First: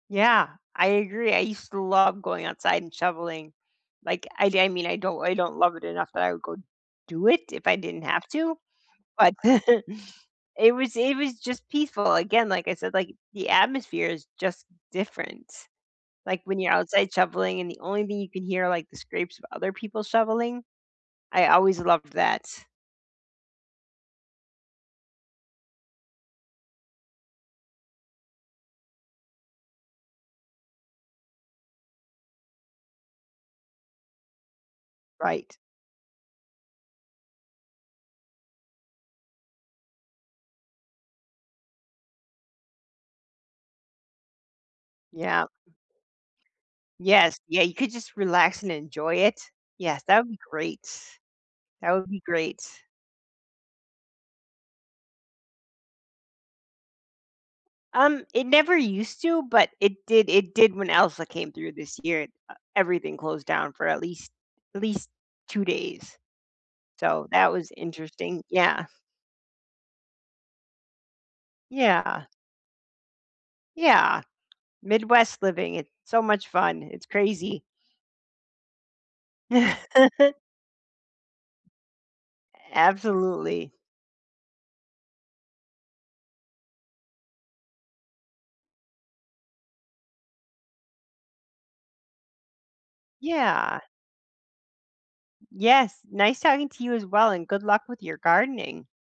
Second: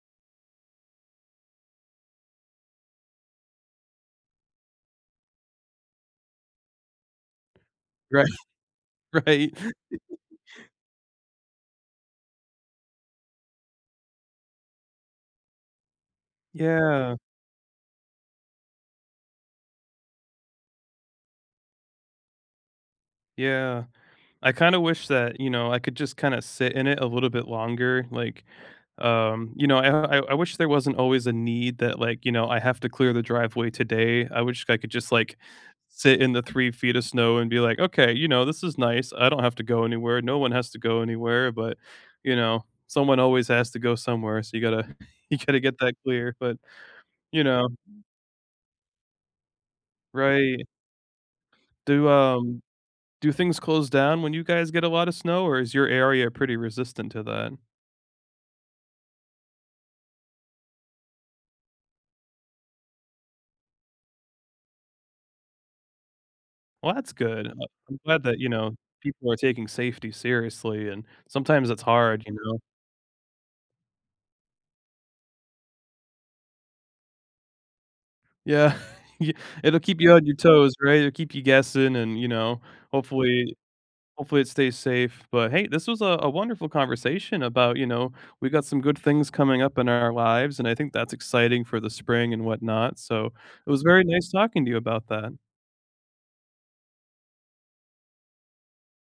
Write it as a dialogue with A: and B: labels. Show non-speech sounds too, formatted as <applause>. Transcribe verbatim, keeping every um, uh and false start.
A: Yeah, I agree, I used to love going outside and shoveling, like, I I mean, I don't I don't love it enough that I would go do it if I didn't
B: Right,
A: have to, but
B: right.
A: <chuckles>
B: <laughs>
A: it was it was just peaceful again, like I said, like, the atmosphere is just different, like, when you're outside
B: Yeah.
A: shoveling, and the only thing you can hear are, like, the scrapes of other people shoveling. I always loved that.
B: Yeah, I kinda wish that, you know, I could just kinda sit in it a little bit longer, like, um, you know, I I I wish there wasn't always a need that, like, you know, I have to clear the driveway today. I wish I could just like,
A: Right.
B: sit in the three feet of snow and be like, "Okay, you know, this is nice, I don't have to go anywhere, no one has to go anywhere," but, you know, someone always has to go somewhere, so you gotta <chuckles> you
A: Yeah.
B: gotta get that clear, but,
A: Yes,
B: you
A: yeah,
B: know.
A: you could just relax and enjoy it. Yes, that would be
B: Right.
A: great. That would
B: Do,
A: be great.
B: um do things close down when you guys get a lotta snow, or is your area pretty resistant to that?
A: Um, it never used to, but it did it did when Elsa came through this year, uh, everything closed down for at least at least 2 days.
B: Well, that's
A: So
B: good.
A: that
B: uh,
A: was
B: I'm glad that,
A: interesting,
B: you know,
A: yeah.
B: people are taking safety seriously and sometimes it's hard,
A: Yeah.
B: you know?
A: Yeah, Midwest living, it's so much fun, it's crazy.
B: Yeah, <chuckles> y it'll keep you on
A: <chuckles>
B: your toes, right? It'll keep you guessing and, you know, hopefully
A: Absolutely.
B: hopefully it stays safe, but hey, this was a a wonderful conversation about, you know, we got some good things coming up in our lives, and I think that's exciting for the spring and whatnot, so it
A: Yeah.
B: was very nice talking to you about that.
A: Yes, nice talking to you as well, and good luck with your gardening.